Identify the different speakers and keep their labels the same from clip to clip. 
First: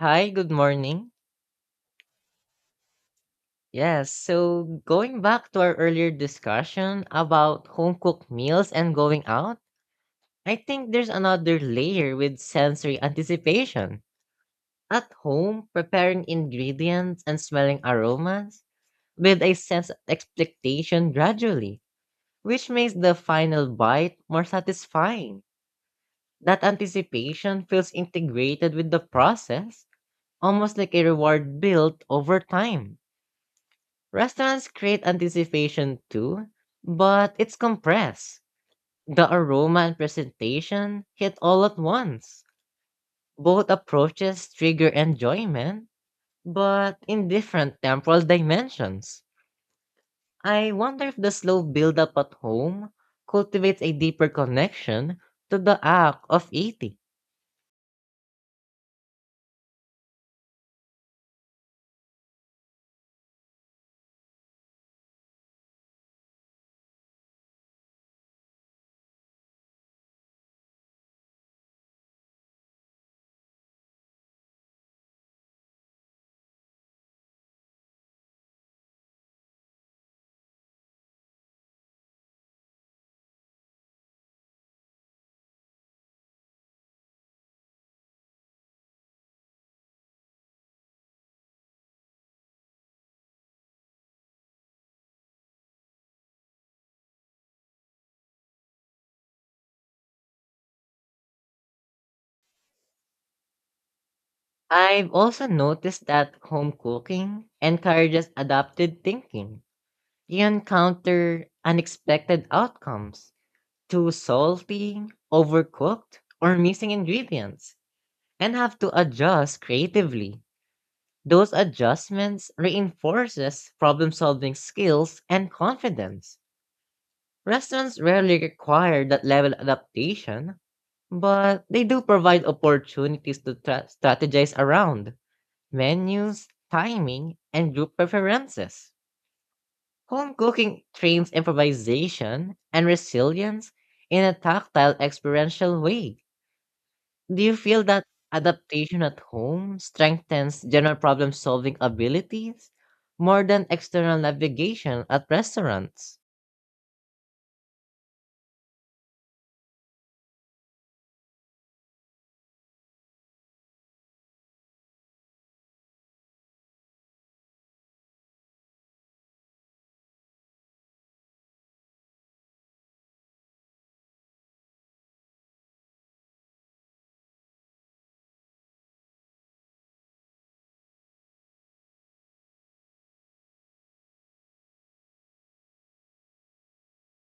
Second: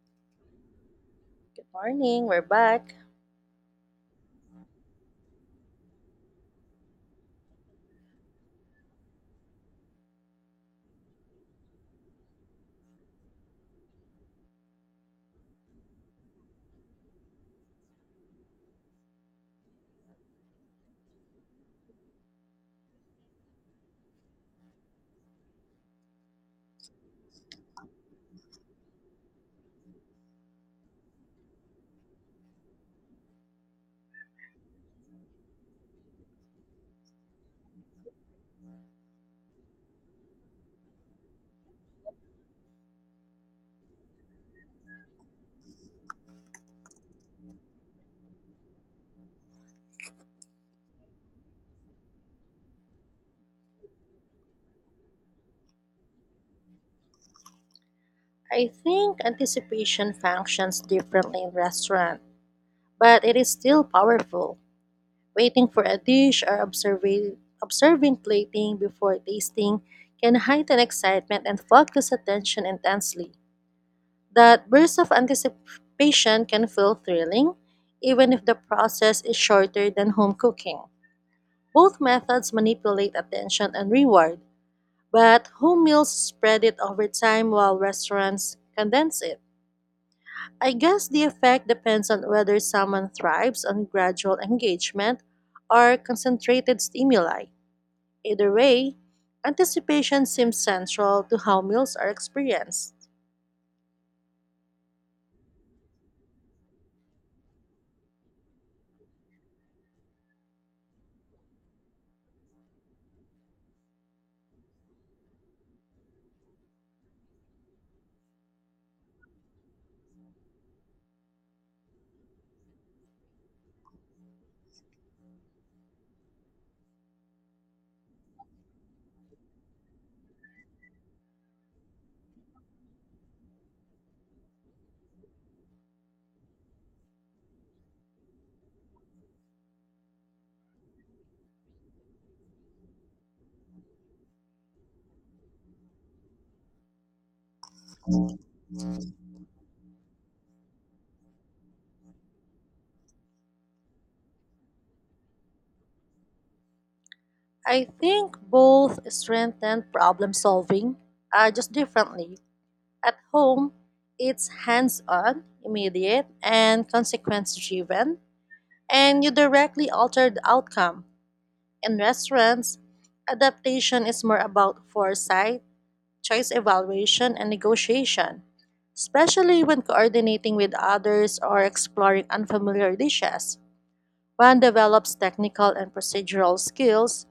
Speaker 1: Hi, good morning.
Speaker 2: Good morning, we're back.
Speaker 1: Yes, so going back to our earlier discussion about home cooked meals and going out, I think there's another layer with sensory anticipation. At home, preparing ingredients and smelling aromas with a sense of expectation gradually, which makes the final bite more satisfying. That anticipation feels integrated with the process, almost like a reward built over time. Restaurants create anticipation too, but it's compressed. The aroma and presentation hit all at once. Both approaches trigger enjoyment, but in different temporal dimensions. I wonder if the slow build-up at home cultivates a deeper connection to the act of eating.
Speaker 2: I think anticipation functions differently in restaurant, but it is still powerful. Waiting for a dish or observing plating before tasting can heighten excitement and focus attention intensely. That burst of anticipation can feel thrilling, even if the process is shorter than home cooking. Both methods manipulate attention and reward, but home meals spread it over time while restaurants condense it. I guess the effect depends on whether someone thrives on gradual engagement or concentrated stimuli. Either way, anticipation seems central to how meals are experienced.
Speaker 1: I've also noticed that home cooking encourages adapted thinking. You encounter unexpected outcomes too salty, overcooked, or missing ingredients and have to adjust creatively. Those adjustments reinforces problem-solving skills and confidence. Restaurants rarely require that level adaptation, but they do provide opportunities to strategize around menus, timing, and group preferences. Home cooking trains improvisation and resilience in a tactile, experiential way. Do you feel that adaptation at home strengthens general problem solving abilities more than external navigation at restaurants?
Speaker 2: I think both strengthen problem solving, just differently. At home, it's hands on, immediate, and consequence driven, and you directly alter the outcome. In restaurants, adaptation is more about foresight, choice evaluation, and negotiation, especially when coordinating with others or exploring unfamiliar dishes. One develops technical and procedural skills,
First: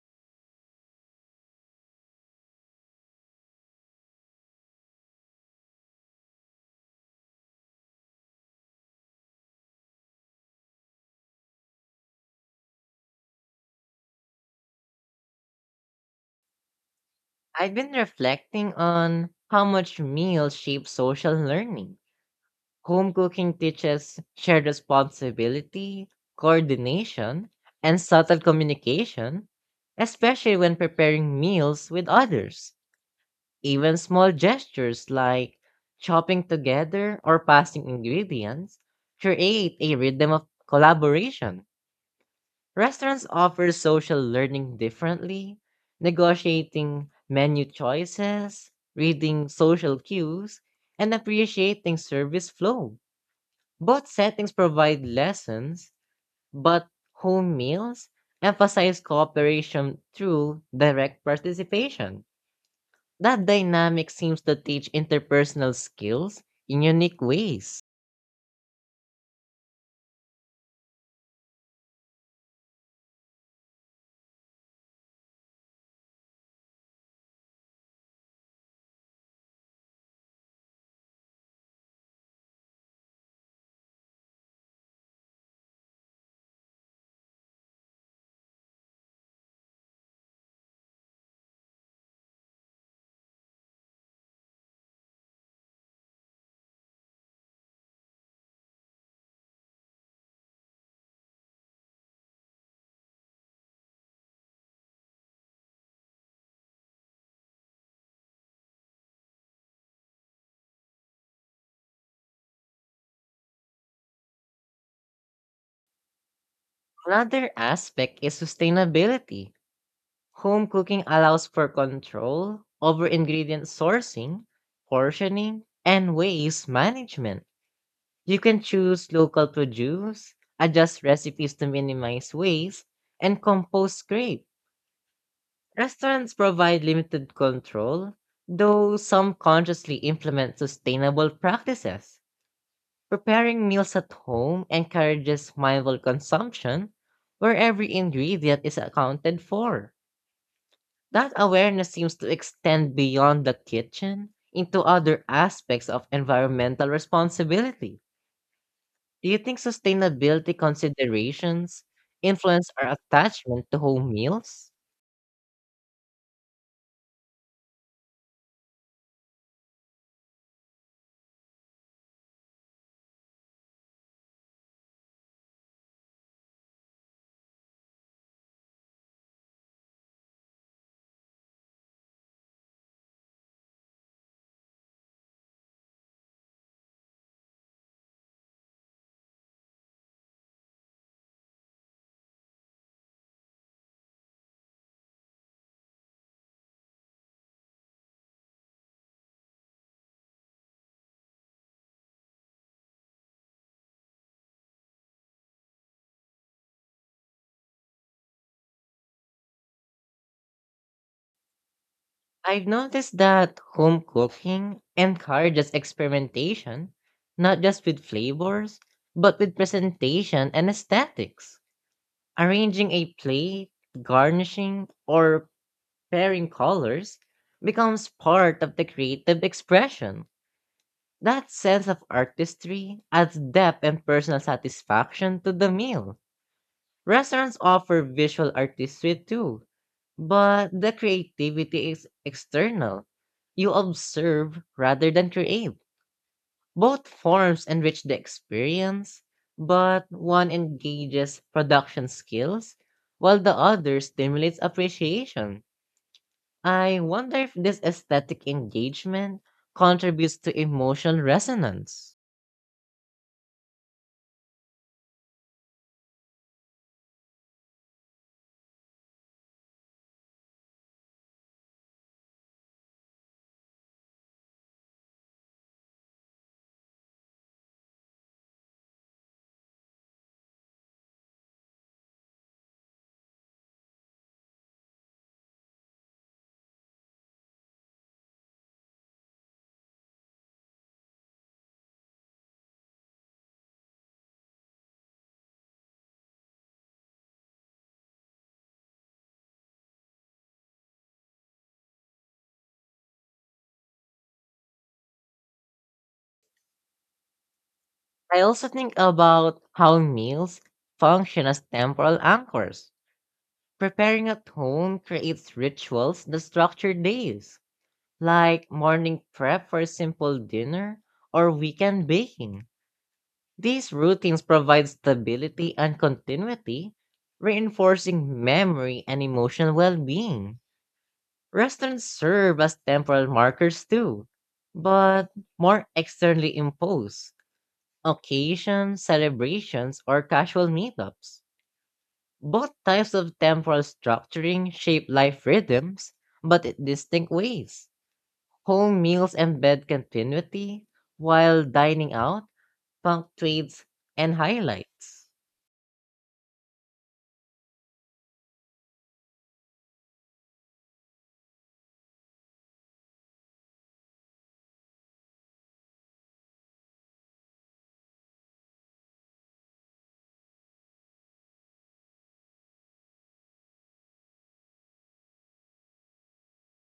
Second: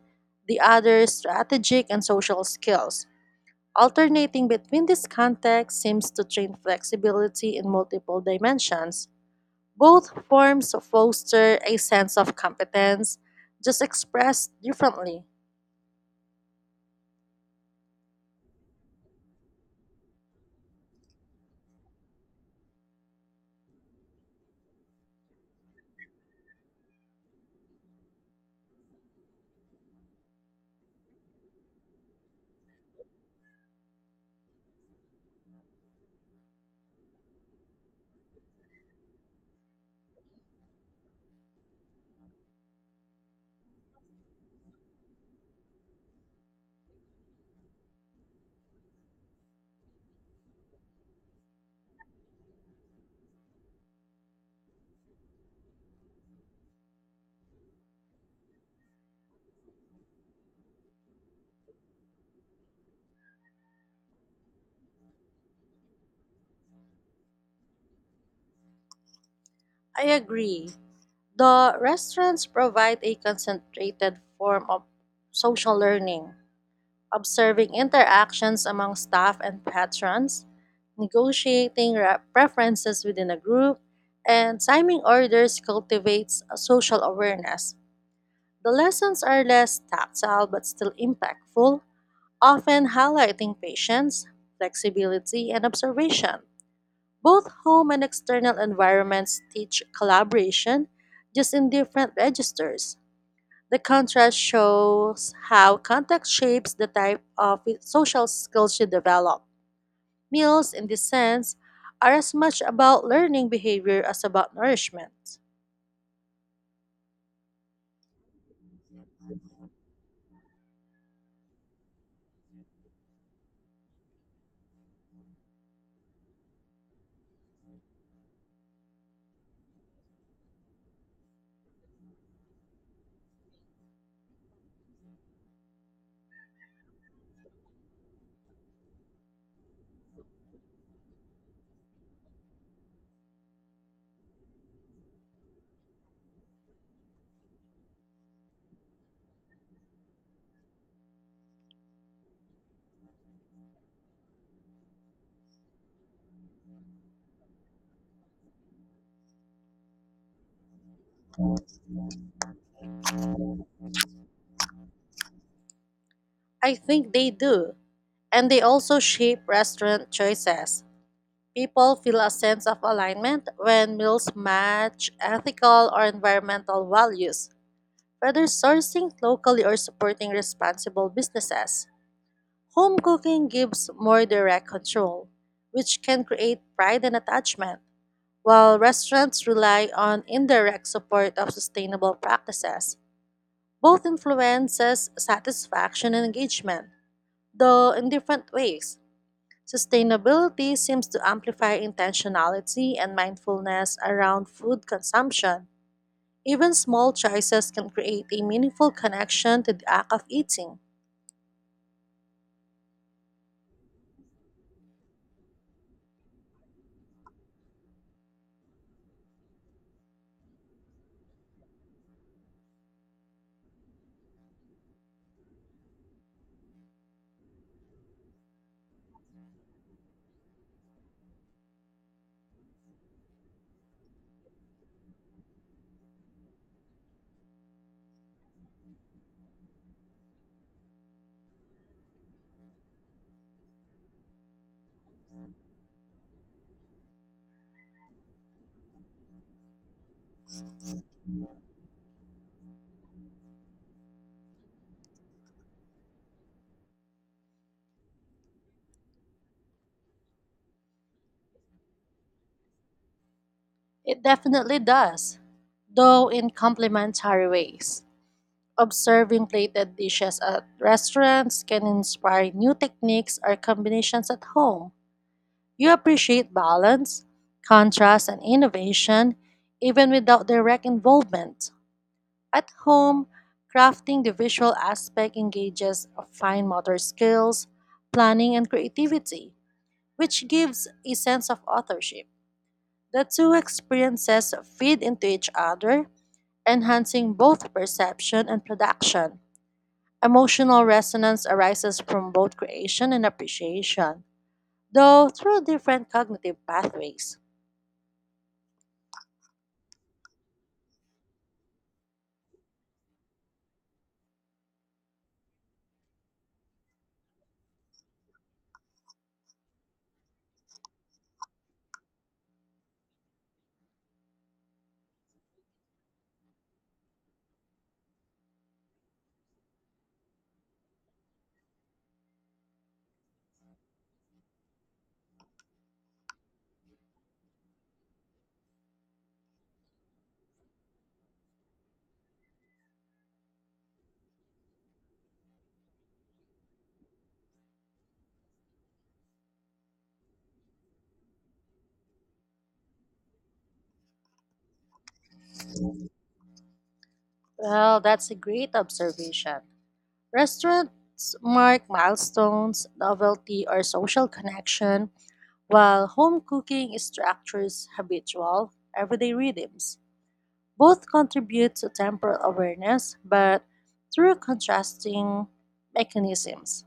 Speaker 2: the other strategic and social skills. Alternating between these contexts seems to train flexibility in multiple dimensions. Both forms foster a sense of competence, just expressed differently.
Speaker 1: I've been reflecting on how much meals shape social learning. Home cooking teaches shared responsibility, coordination, and subtle communication, especially when preparing meals with others. Even small gestures like chopping together or passing ingredients create a rhythm of collaboration. Restaurants offer social learning differently, negotiating menu choices, reading social cues, and appreciating service flow. Both settings provide lessons, but home meals emphasize cooperation through direct participation. That dynamic seems to teach interpersonal skills in unique ways.
Speaker 2: I agree. The restaurants provide a concentrated form of social learning, observing interactions among staff and patrons, preferences within a group, and timing orders cultivates a social awareness. The lessons are less tactile but still impactful, often highlighting patience, flexibility, and observation. Both home and external environments teach collaboration, just in different registers. The contrast shows how contact shapes the type of social skills you develop. Meals, in this sense, are as much about learning behavior as about nourishment.
Speaker 1: Another aspect is sustainability. Home cooking allows for control over ingredient sourcing, portioning, and waste management. You can choose local produce, adjust recipes to minimize waste, and compost scrape. Restaurants provide limited control, though some consciously implement sustainable practices. Preparing meals at home encourages mindful consumption where every ingredient is accounted for. That awareness seems to extend beyond the kitchen into other aspects of environmental responsibility. Do you think sustainability considerations influence our attachment to home meals?
Speaker 2: I think they do, and they also shape restaurant choices. People feel a sense of alignment when meals match ethical or environmental values. Whether sourcing locally or supporting responsible businesses, home cooking gives more direct control, which can create pride and attachment, while restaurants rely on indirect support of sustainable practices. Both influences satisfaction and engagement, though in different ways. Sustainability seems to amplify intentionality and mindfulness around food consumption, even small choices can create a meaningful connection to the act of eating.
Speaker 1: I've noticed that home cooking encourages experimentation, not just with flavors, but with presentation and aesthetics. Arranging a plate, garnishing, or pairing colors becomes part of the creative expression. That sense of artistry adds depth and personal satisfaction to the meal. Restaurants offer visual artistry too, but the creativity is external. You observe rather than create. Both forms enrich the experience, but one engages production skills, while the other stimulates appreciation. I wonder if this aesthetic engagement contributes to emotional resonance.
Speaker 2: It definitely does, though in complementary ways. Observing plated dishes at restaurants can inspire new techniques or combinations at home. You appreciate balance, contrast, and innovation even without direct involvement. At home, crafting the visual aspect engages fine motor skills, planning, and creativity which gives a sense of authorship. The two experiences feed into each other, enhancing both perception and production. Emotional resonance arises from both creation and appreciation, though through different cognitive pathways.
Speaker 1: I also think about how meals function as temporal anchors. Preparing at home creates rituals that structure days, like morning prep for a simple dinner or weekend baking. These routines provide stability and continuity, reinforcing memory and emotional well being. Restaurants serve as temporal markers too, but more externally imposed occasions, celebrations, or casual meetups. Both types of temporal structuring shape life rhythms, but in distinct ways. Home meals embed continuity, while dining out punctuates and highlights.
Speaker 2: Well, that's a great observation. Restaurants mark milestones, novelty, or social connection, while home cooking structures habitual, everyday rhythms. Both contribute to temporal awareness, but through contrasting mechanisms.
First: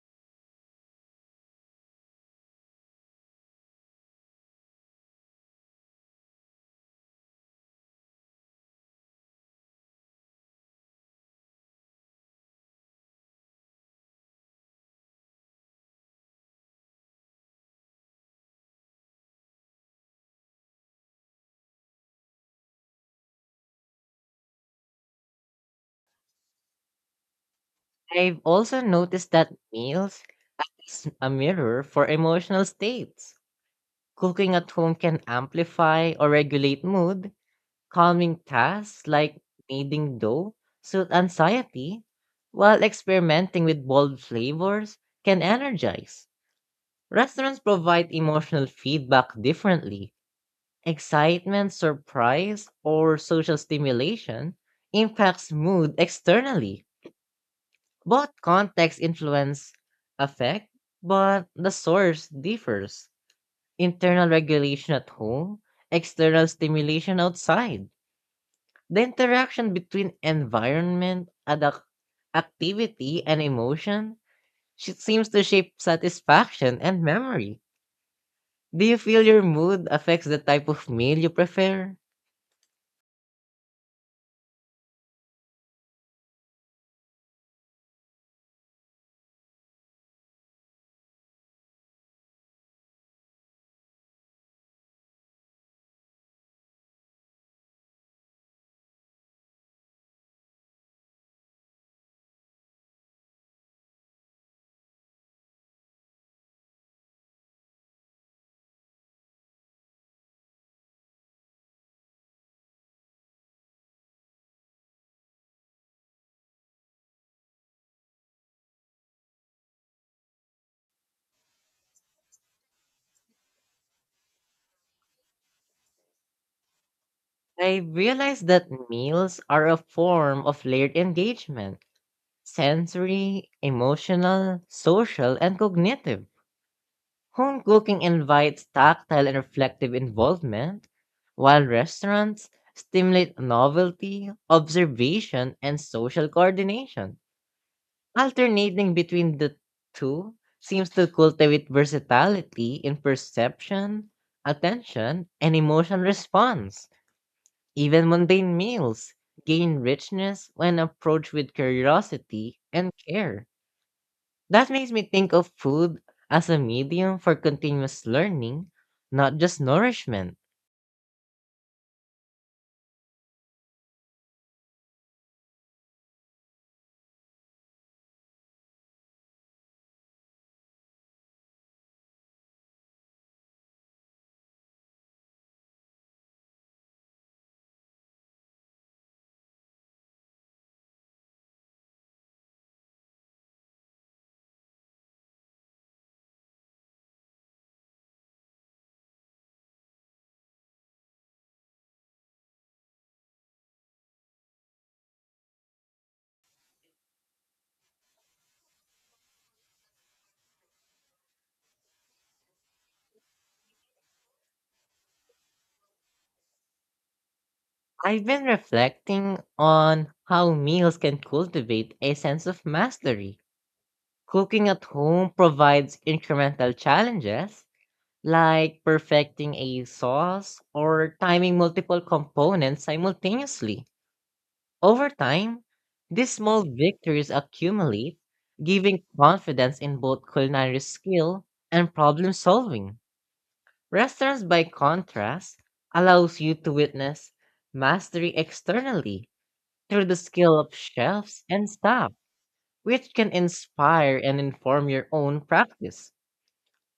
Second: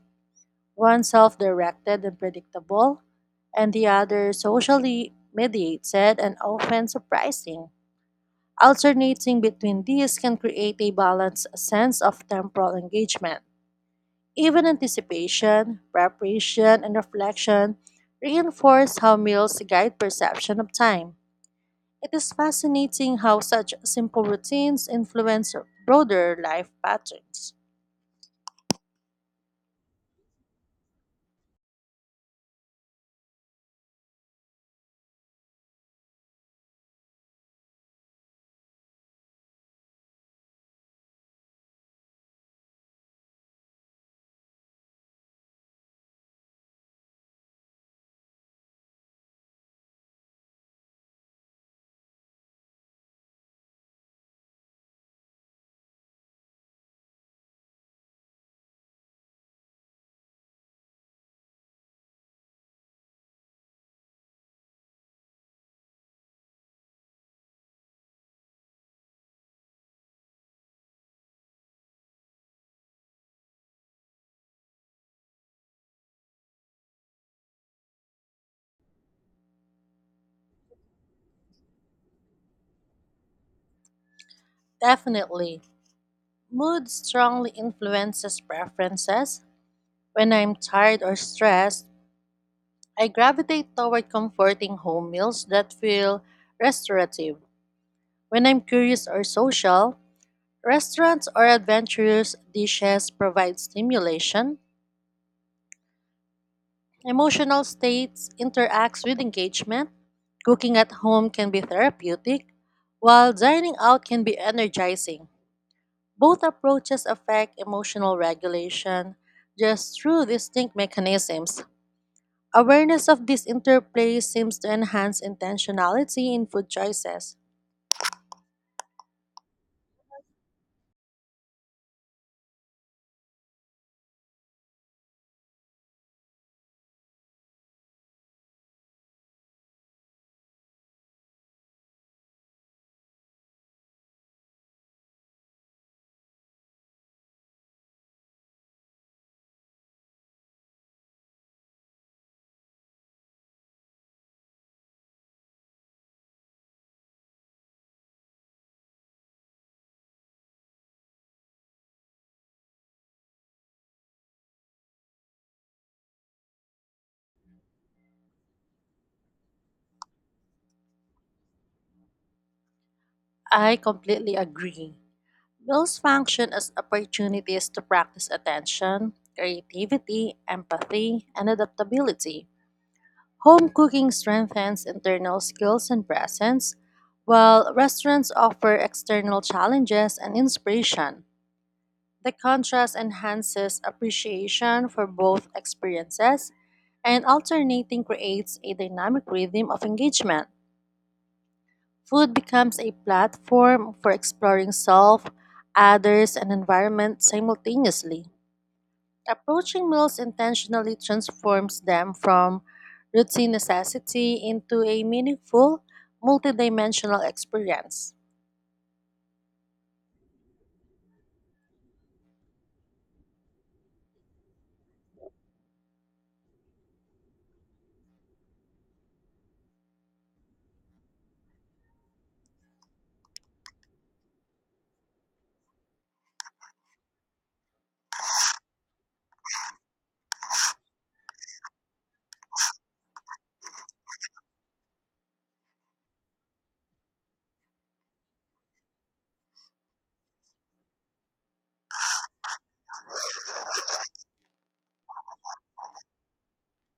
Speaker 2: One self directed and predictable, and the other socially mediated and often surprising. Alternating between these can create a balanced sense of temporal engagement. Even anticipation, preparation, and reflection reinforce how meals guide perception of time. It is fascinating how such simple routines influence broader life patterns.
Speaker 1: I've also noticed that meals is a mirror for emotional states. Cooking at home can amplify or regulate mood, calming tasks like kneading dough suit anxiety, while experimenting with bold flavors can energize. Restaurants provide emotional feedback differently. Excitement, surprise, or social stimulation impacts mood externally. Both context influence affect, but the source differs. Internal regulation at home, external stimulation outside. The interaction between environment, activity, and emotion seems to shape satisfaction and memory. Do you feel your mood affects the type of meal you prefer?
Speaker 2: Definitely, mood strongly influences preferences. When I'm tired or stressed, I gravitate toward comforting home meals that feel restorative. When I'm curious or social, restaurants or adventurous dishes provide stimulation. Emotional states interacts with engagement. Cooking at home can be therapeutic, while dining out can be energizing. Both approaches affect emotional regulation just through distinct mechanisms. Awareness of this interplay seems to enhance intentionality in food choices.
Speaker 1: I realize that meals are a form of layered engagement sensory, emotional, social, and cognitive. Home cooking invites tactile and reflective involvement, while restaurants stimulate novelty, observation, and social coordination. Alternating between the two seems to cultivate versatility in perception, attention, and emotional response. Even mundane meals gain richness when approached with curiosity and care. That makes me think of food as a medium for continuous learning, not just nourishment.
Speaker 2: I completely agree. Meals function as opportunities to practice attention, creativity, empathy, and adaptability. Home cooking strengthens internal skills and presence, while restaurants offer external challenges and inspiration. The contrast enhances appreciation for both experiences, and alternating creates a dynamic rhythm of engagement. Food becomes a platform for exploring self, others, and environment simultaneously. Approaching meals intentionally transforms them from routine necessity into a meaningful, multidimensional experience.
Speaker 1: I've been reflecting on how meals can cultivate a sense of mastery. Cooking at home provides incremental challenges, like perfecting a sauce or timing multiple components simultaneously. Over time, these small victories accumulate, giving confidence in both culinary skill and problem solving. Restaurants, by contrast, allows you to witness mastery externally through the skill of chefs and staff, which can inspire and inform your own practice.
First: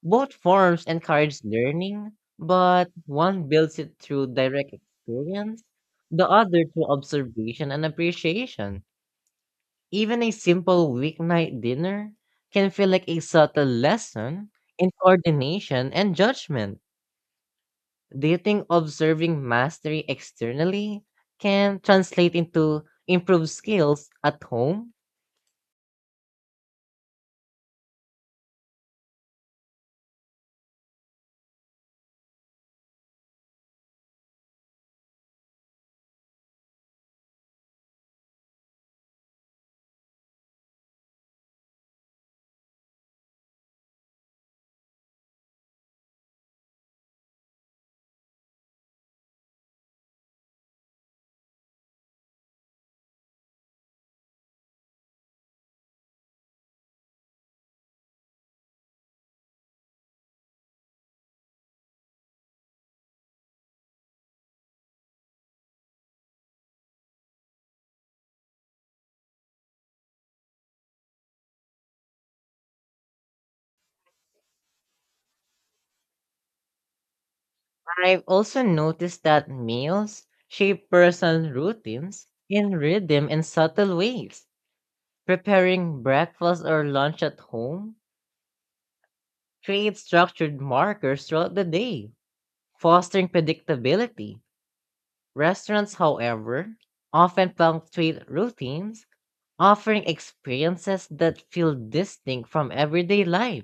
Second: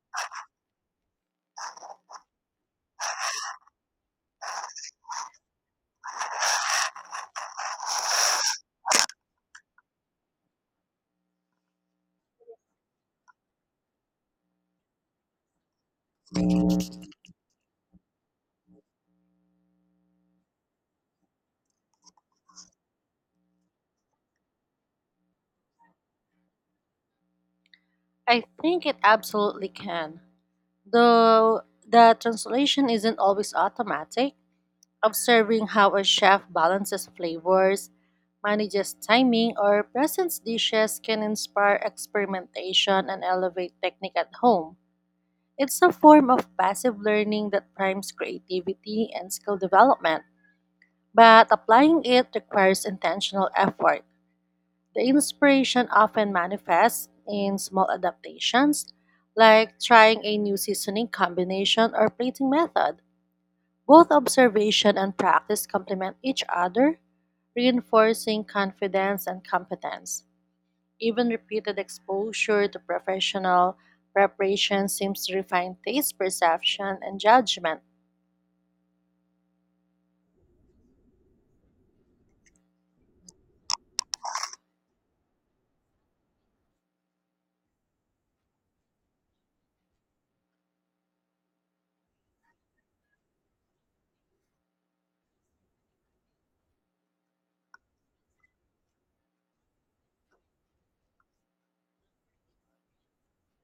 Speaker 1: Both forms encourage learning, but one builds it through direct experience, the other through observation and appreciation. Even a simple weeknight dinner can feel like a subtle lesson in coordination and judgment. Do you think observing mastery externally can translate into improved skills at home?
Speaker 2: I think it absolutely can. Though the translation isn't always automatic, observing how a chef balances flavors, manages timing, or presents dishes can inspire experimentation and elevate technique at home. It's a form of passive learning that primes creativity and skill development, but applying it requires intentional effort. The inspiration often manifests in small adaptations, like trying a new seasoning combination or plating method. Both observation and practice complement each other, reinforcing confidence and competence. Even repeated exposure to professional preparation seems to refine taste perception and judgment.
Speaker 1: I've also noticed that meals shape personal routines in rhythm and subtle ways. Preparing breakfast or lunch at home creates structured markers throughout the day, fostering predictability. Restaurants, however, often punctuate routines, offering experiences that feel distinct from everyday life.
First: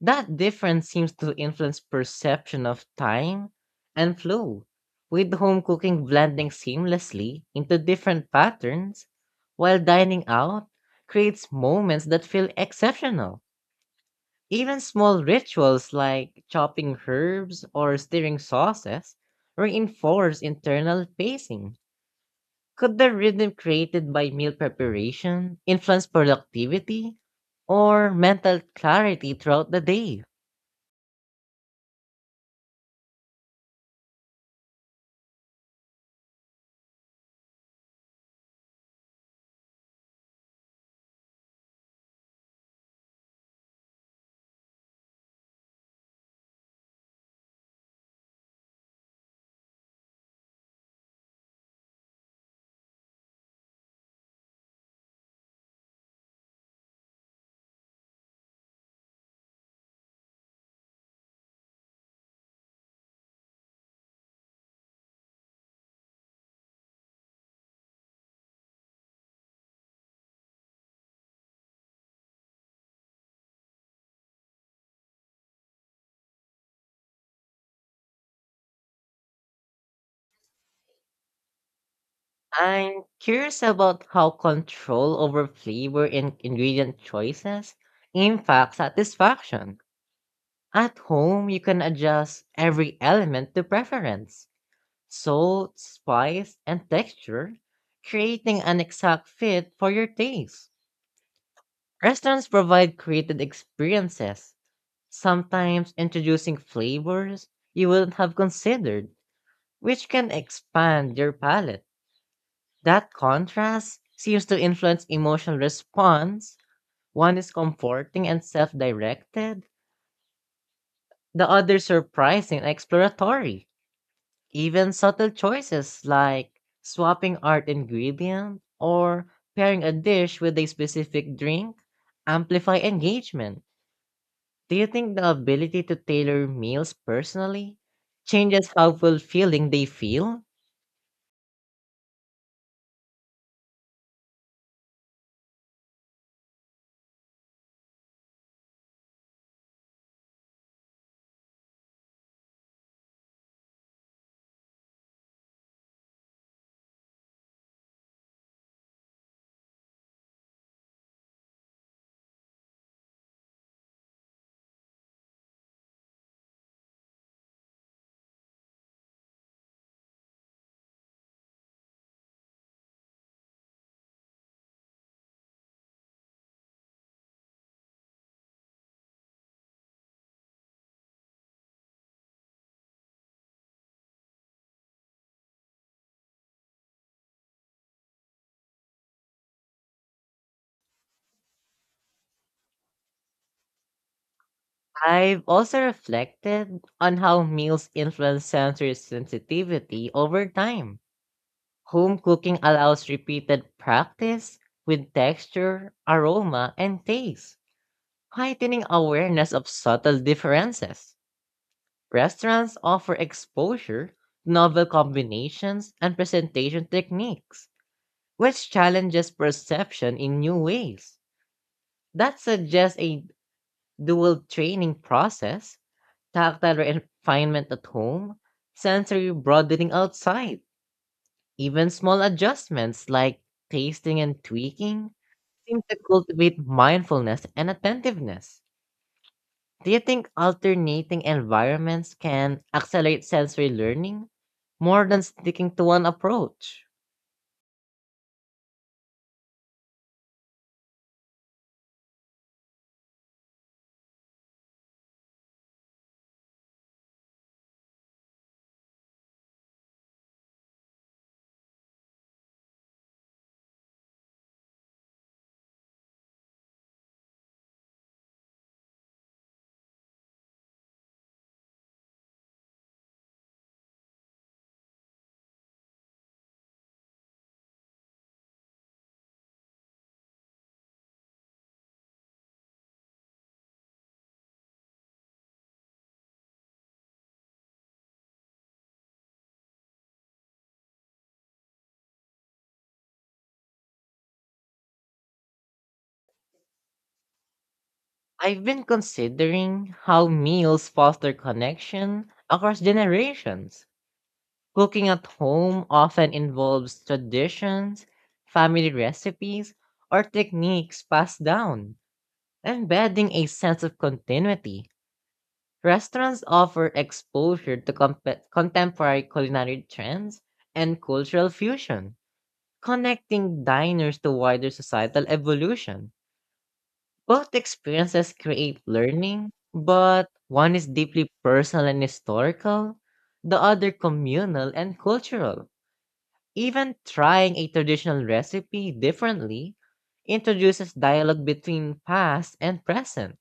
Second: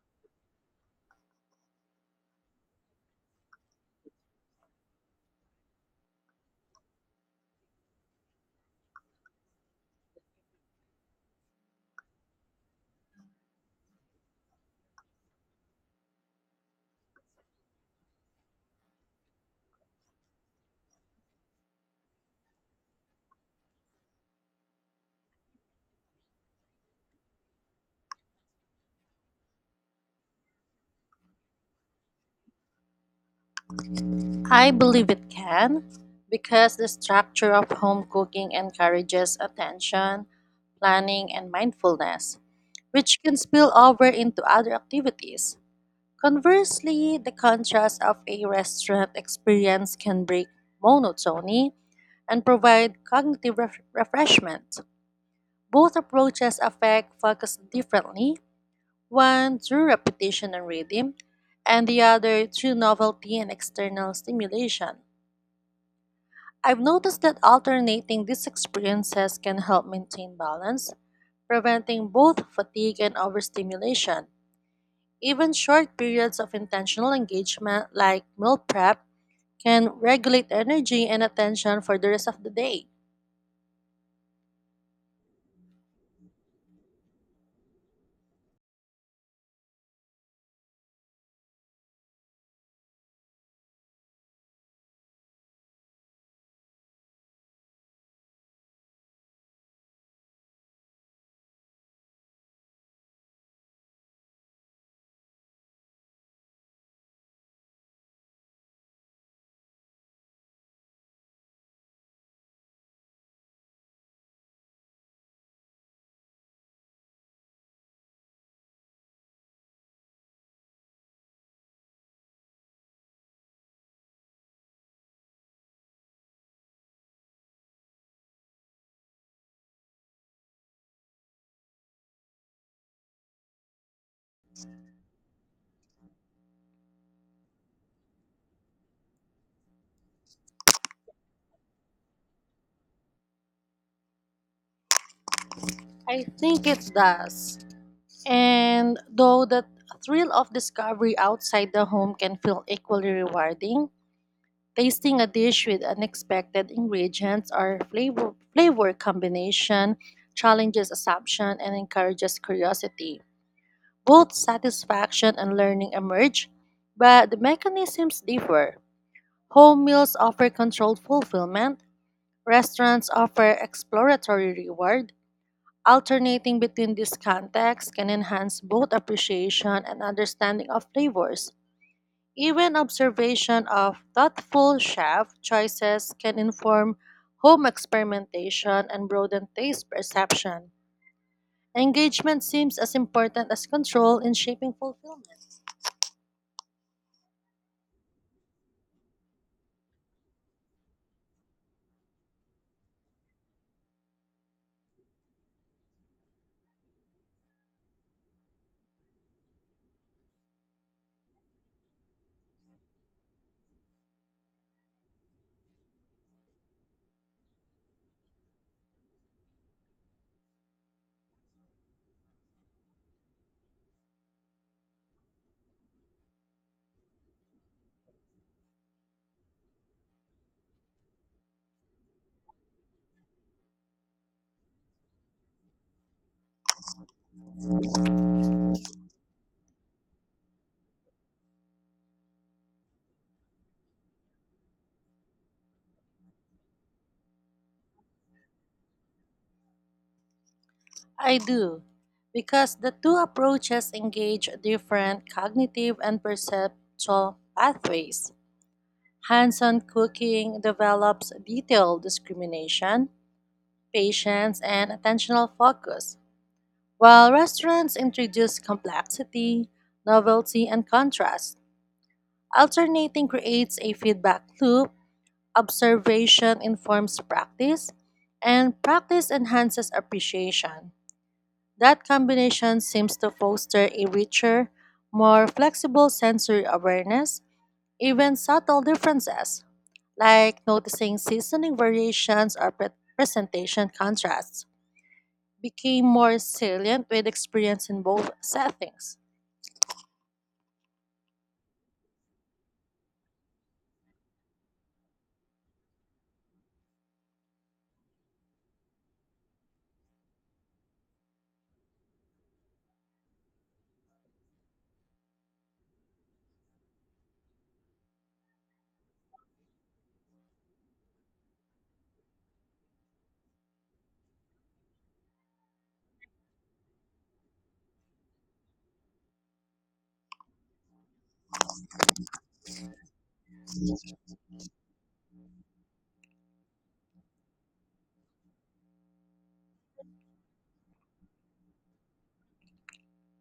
Speaker 1: That difference seems to influence perception of time and flow, with home cooking blending seamlessly into different patterns, while dining out creates moments that feel exceptional. Even small rituals like chopping herbs or stirring sauces reinforce internal pacing. Could the rhythm created by meal preparation influence productivity or mental clarity throughout the day?
Speaker 2: I believe it can because the structure of home cooking encourages attention, planning, and mindfulness, which can spill over into other activities. Conversely, the contrast of a restaurant experience can break monotony and provide refreshment. Both approaches affect focus differently, one through repetition and rhythm, and the other through novelty and external stimulation. I've noticed that alternating these experiences can help maintain balance, preventing both fatigue and overstimulation. Even short periods of intentional engagement, like meal prep, can regulate energy and attention for the rest of the day.
Speaker 1: I'm curious about how control over flavor and ingredient choices impacts satisfaction. At home, you can adjust every element to preference, salt, spice, and texture, creating an exact fit for your taste. Restaurants provide created experiences, sometimes introducing flavors you wouldn't have considered, which can expand your palate. That contrast seems to influence emotional response. One is comforting and self directed, the other surprising and exploratory. Even subtle choices like swapping art ingredient or pairing a dish with a specific drink amplify engagement. Do you think the ability to tailor meals personally changes how fulfilling they feel?
Speaker 2: I think it does. And though the thrill of discovery outside the home can feel equally rewarding, tasting a dish with unexpected ingredients or flavor combination challenges assumption and encourages curiosity. Both satisfaction and learning emerge, but the mechanisms differ. Home meals offer controlled fulfillment, restaurants offer exploratory reward. Alternating between these contexts can enhance both appreciation and understanding of flavors. Even observation of thoughtful chef choices can inform home experimentation and broaden taste perception. Engagement seems as important as control in shaping
Speaker 1: I've
Speaker 2: fulfillment.
Speaker 1: also reflected on how meals influence sensory sensitivity over time. Home cooking allows repeated practice with texture, aroma, and taste, heightening awareness of subtle differences. Restaurants offer exposure, novel combinations, and presentation techniques, which challenges perception in new ways. That suggests a dual training process Tactile refinement at home, sensory broadening outside, even small adjustments like tasting and tweaking seem to cultivate mindfulness and attentiveness. Do you think alternating environments can accelerate sensory learning more than sticking to one approach?
Speaker 2: I do, because the two approaches engage different cognitive and perceptual pathways. Hands on cooking develops detailed discrimination, patience, and attentional focus while restaurants introduce complexity, novelty, and contrast. Alternating creates a feedback loop, observation informs practice, and practice enhances appreciation. That combination seems to foster a richer, more flexible sensory awareness, even subtle differences, like noticing seasoning variations or presentation contrasts, became more salient with experience in both
Speaker 1: I've been
Speaker 2: settings.
Speaker 1: considering how meals foster connection across generations Cooking at home often involves traditions, family recipes, or techniques passed down, embedding a sense of continuity. Restaurants offer exposure to contemporary culinary trends and cultural fusion, connecting diners to wider societal evolution. Both experiences create learning, but one is deeply personal and historical, the other communal and cultural Even trying a traditional recipe differently introduces dialogue between past and present.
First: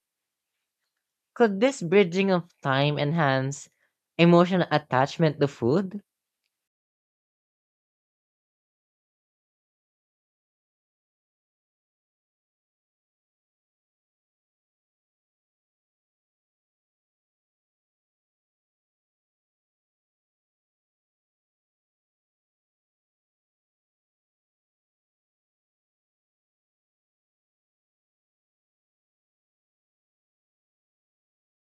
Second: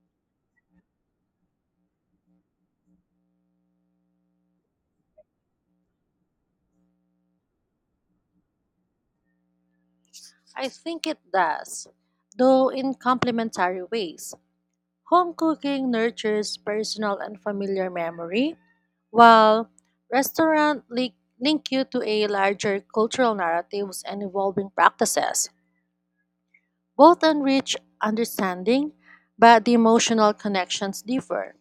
Speaker 1: Could this bridging of time enhance emotional attachment to food?
Speaker 2: I think it does, though in complementary ways. Home cooking nurtures personal and familiar memory, while restaurant link you to a larger cultural narratives and evolving practices. Both enrich understanding, but the emotional connections differ,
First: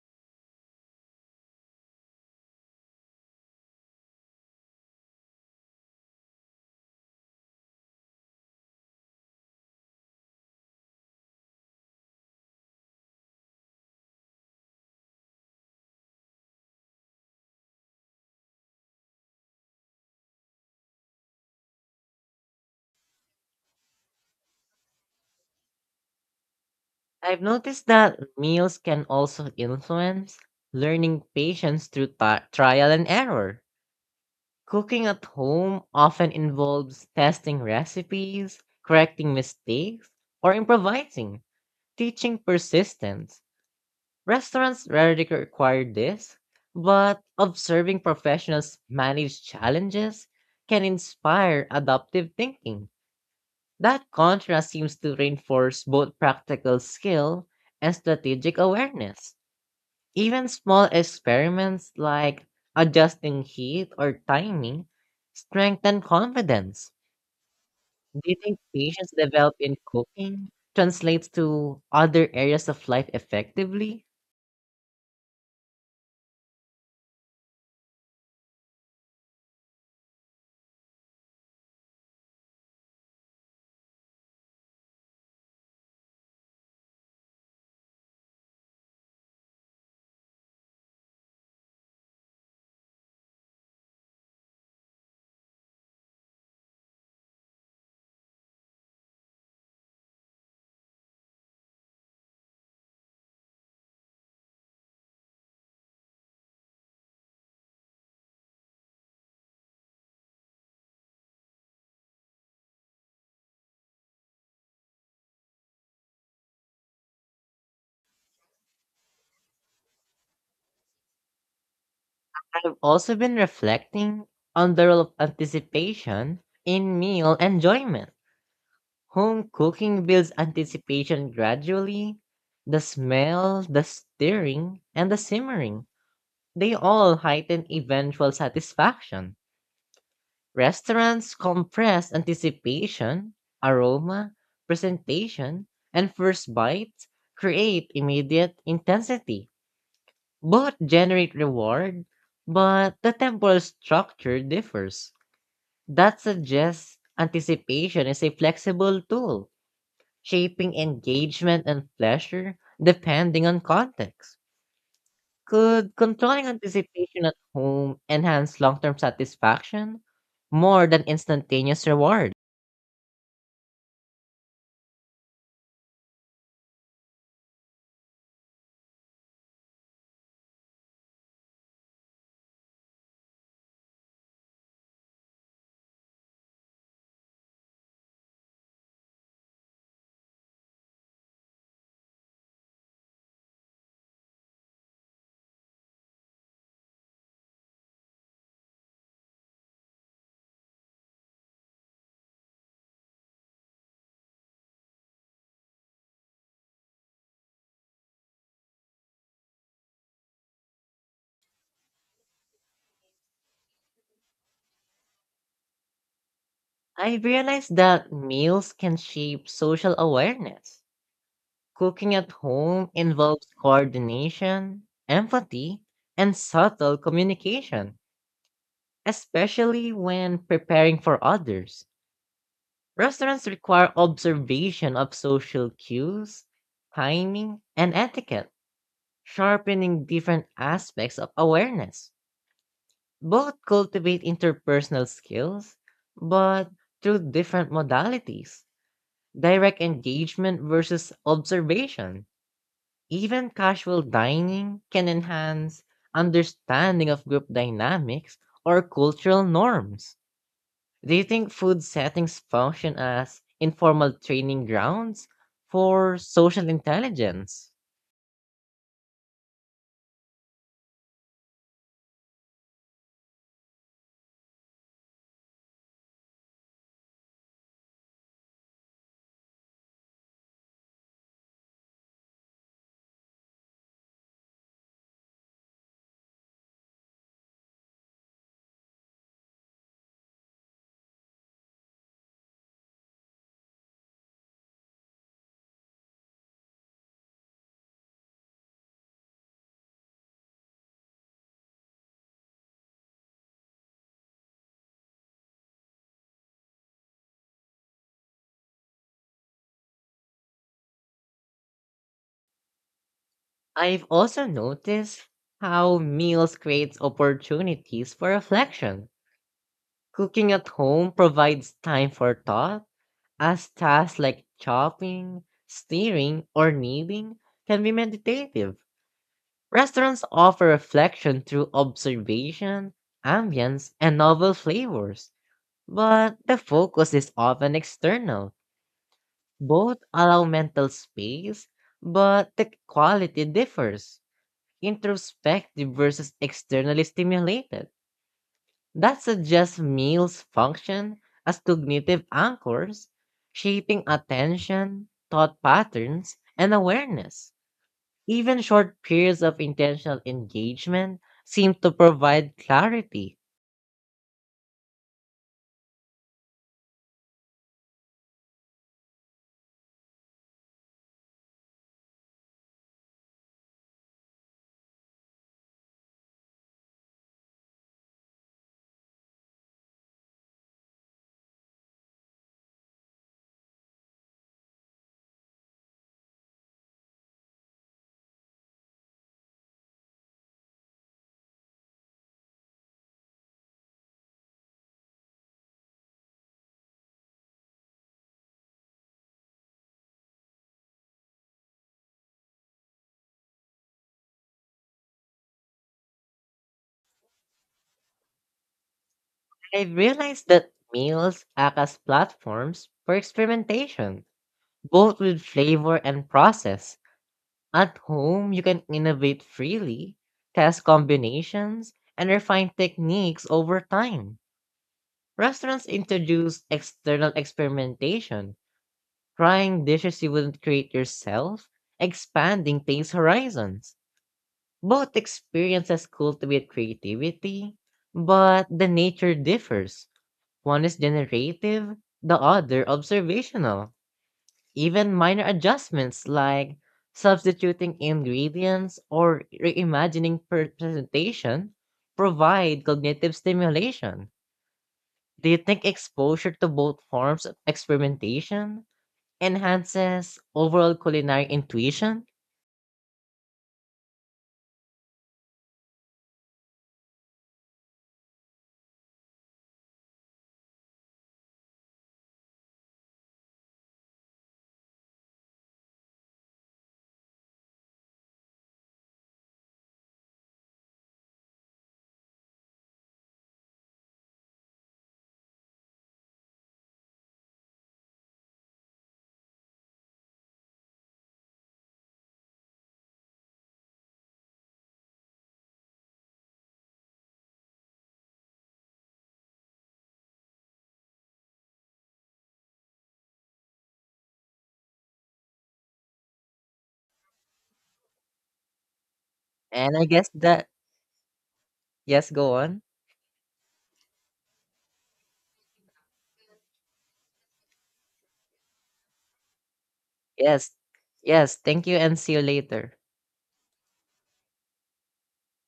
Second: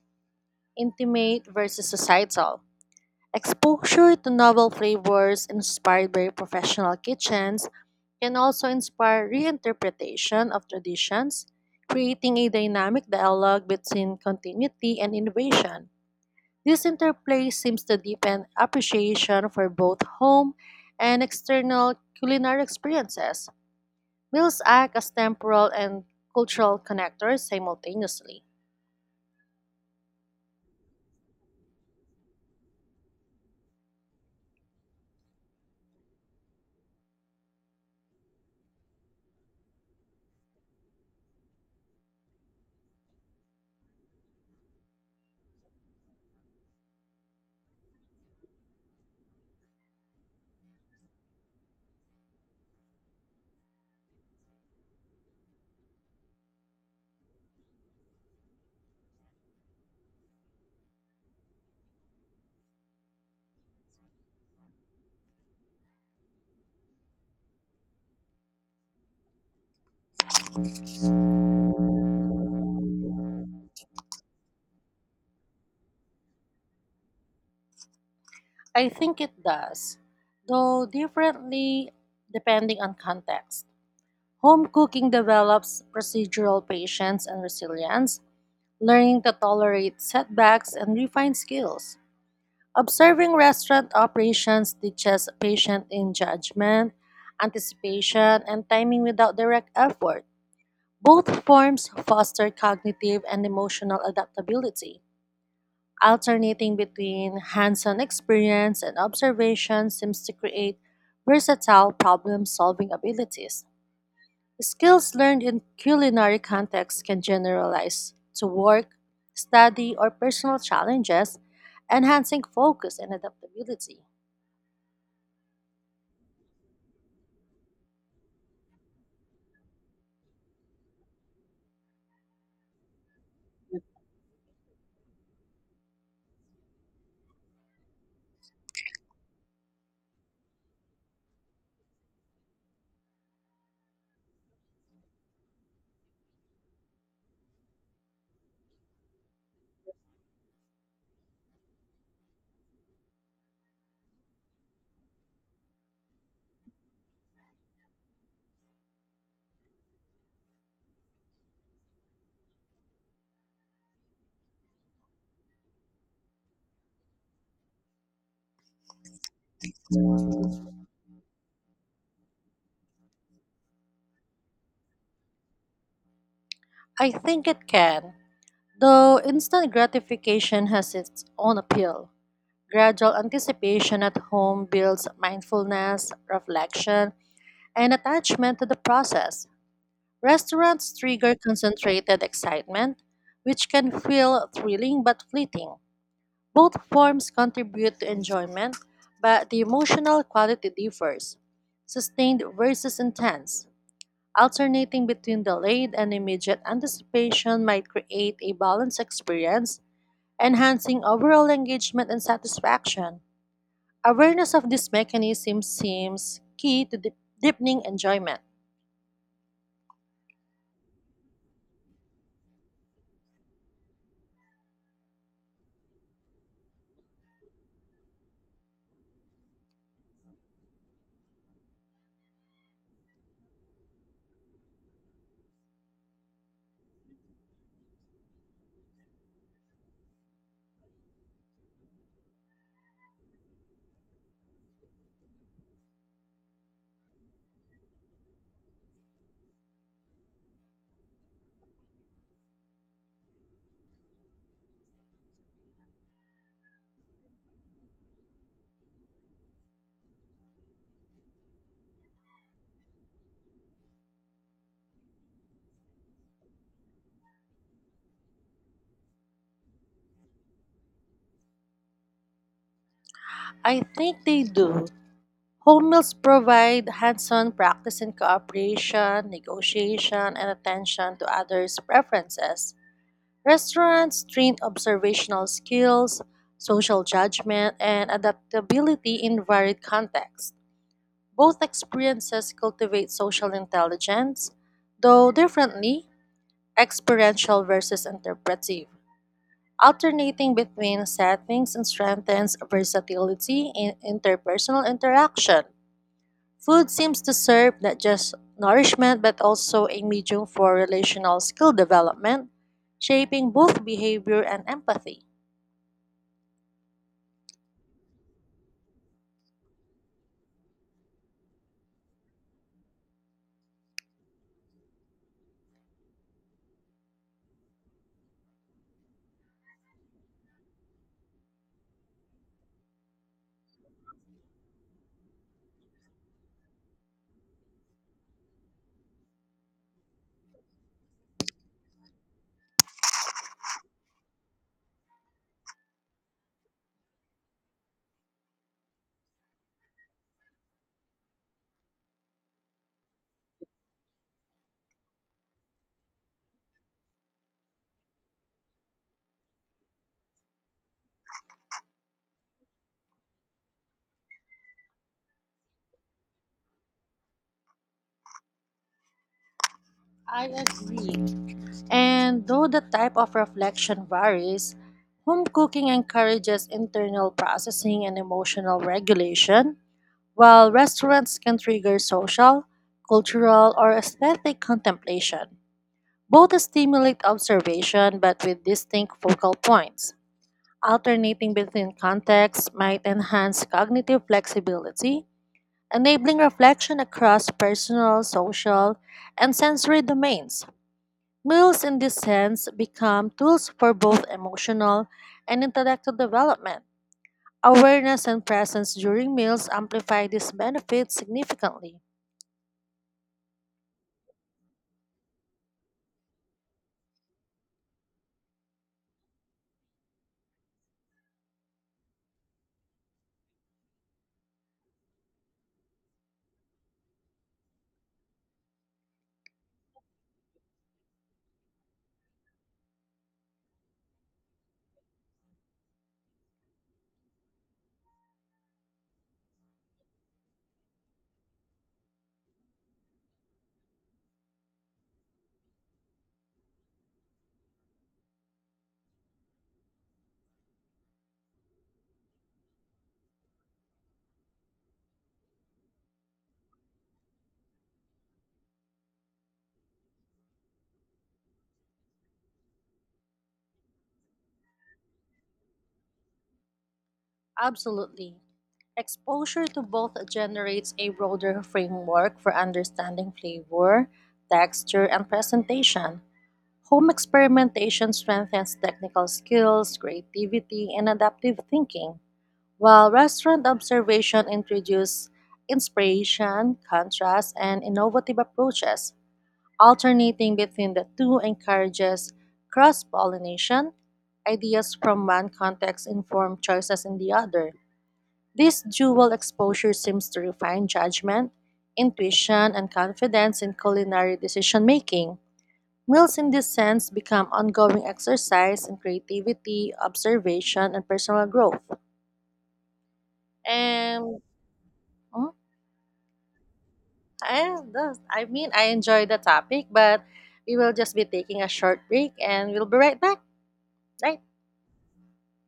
Speaker 2: intimate versus societal. Exposure to novel flavors inspired by professional kitchens can also inspire reinterpretation of traditions, creating a dynamic dialogue between continuity and innovation. This interplay seems to deepen appreciation for both home and external culinary experiences. Meals act as temporal and cultural connectors
Speaker 1: I've noticed that
Speaker 2: simultaneously.
Speaker 1: meals can also influence learning patience through trial and error. Cooking at home often involves testing recipes, correcting mistakes, or improvising, teaching persistence. Restaurants rarely require this, but observing professionals manage challenges can inspire adaptive thinking. That contrast seems to reinforce both practical skill and strategic awareness. Even small experiments like adjusting heat or timing strengthen confidence. Do you think patience developed in cooking translates to other areas of life effectively?
Speaker 2: I think it does, though differently depending on context. Home cooking develops procedural patience and resilience, learning to tolerate setbacks and refine skills. Observing restaurant operations teaches patience in judgment, anticipation, and timing without direct effort. Both forms foster cognitive and emotional adaptability. Alternating between hands on experience and observation seems to create versatile problem solving abilities. Skills learned in culinary contexts can generalize to work, study, or personal challenges, enhancing
Speaker 1: I've
Speaker 2: focus and
Speaker 1: also been
Speaker 2: adaptability.
Speaker 1: reflecting on the role of anticipation in meal enjoyment. Home cooking builds anticipation gradually. The smell, the stirring, and the simmering, they all heighten eventual satisfaction. Restaurants compress anticipation, aroma, presentation, and first bites create immediate intensity. Both generate reward, but the temporal structure differs. That suggests anticipation is a flexible tool, shaping engagement and pleasure depending on context. Could controlling anticipation at home enhance long term satisfaction more than instantaneous reward?
Speaker 2: I think it can, though instant gratification has its own appeal. Gradual anticipation at home builds mindfulness, reflection, and attachment to the process. Restaurants trigger concentrated excitement, which can feel thrilling but fleeting. Both forms contribute to enjoyment, but the emotional quality differs. Sustained versus intense. Alternating between delayed and immediate anticipation might create a balanced experience, enhancing overall engagement and satisfaction. Awareness of this mechanism seems key to
Speaker 1: I realized
Speaker 2: deepening
Speaker 1: that
Speaker 2: enjoyment.
Speaker 1: meals can shape social awareness. Cooking at home involves coordination, empathy, and subtle communication, especially when preparing for others. Restaurants require observation of social cues, timing, and etiquette, sharpening different aspects of awareness. Both cultivate interpersonal skills, but through different modalities direct engagement versus observation. Even casual dining can enhance understanding of group dynamics or cultural norms. Do you think food settings function as informal training grounds for social intelligence?
Speaker 2: I think they do. Home meals provide hands on practice in cooperation, negotiation, and attention to others' preferences. Restaurants train observational skills, social judgment, and adaptability in varied contexts. Both experiences cultivate social intelligence, though differently, experiential versus interpretive. Alternating between settings and strengthens versatility in interpersonal interaction. Food seems to serve not just nourishment but also a medium for relational skill development, shaping both
Speaker 1: I've
Speaker 2: behavior
Speaker 1: also
Speaker 2: and empathy.
Speaker 1: noticed how meals creates opportunities for reflection. Cooking at home provides time for thought, as tasks like chopping, stirring, or kneading can be meditative. Restaurants offer reflection through observation, ambience, and novel flavors, but the focus is often external. Both allow mental space, but the quality differs. Introspective versus externally stimulated. That suggests meals function as cognitive anchors, shaping attention, thought patterns, and awareness. Even short periods of intentional engagement seem to provide clarity.
Speaker 2: I agree. And though the type of reflection varies, home cooking encourages internal processing and emotional regulation, while restaurants can trigger social, cultural, or aesthetic contemplation. Both stimulate observation but with distinct focal points. Alternating between contexts might enhance cognitive flexibility, enabling reflection across personal, social, and sensory domains. Meals, in this sense, become tools for both emotional and intellectual development. Awareness and presence during meals
Speaker 1: I
Speaker 2: amplify
Speaker 1: realized
Speaker 2: these
Speaker 1: that
Speaker 2: benefits
Speaker 1: meals act as
Speaker 2: significantly.
Speaker 1: platforms for experimentation, both with flavor and process At home, you can innovate freely, test combinations, and refine techniques over time. Restaurants introduce external experimentation, trying dishes you wouldn't create yourself, expanding taste horizons. Both experiences cultivate creativity, but the nature differs. One is generative, the other observational. Even minor adjustments like substituting ingredients or reimagining presentation provide cognitive stimulation. Do you think exposure to both forms of experimentation enhances overall culinary intuition?
Speaker 2: Absolutely. Exposure to both generates a broader framework for understanding flavor, texture, and presentation. Home experimentation strengthens technical skills, creativity, and adaptive thinking. While restaurant observation introduced inspiration, contrast, and innovative approaches, alternating between the two encourages cross pollination. Ideas from one context inform choices in the other. This dual exposure seems to refine judgment, intuition, and confidence in culinary decision making. Meals, in this sense, become ongoing exercise in creativity,
Speaker 1: And I guess that,
Speaker 2: observation, and personal growth.
Speaker 1: yes, go on.
Speaker 2: And mhm. And thus, I mean, I enjoy the topic, but
Speaker 1: Yes,
Speaker 2: we will just be
Speaker 1: yes,
Speaker 2: taking a
Speaker 1: thank you
Speaker 2: short
Speaker 1: and see
Speaker 2: break
Speaker 1: you
Speaker 2: and we'll
Speaker 1: later.
Speaker 2: be right back. Right?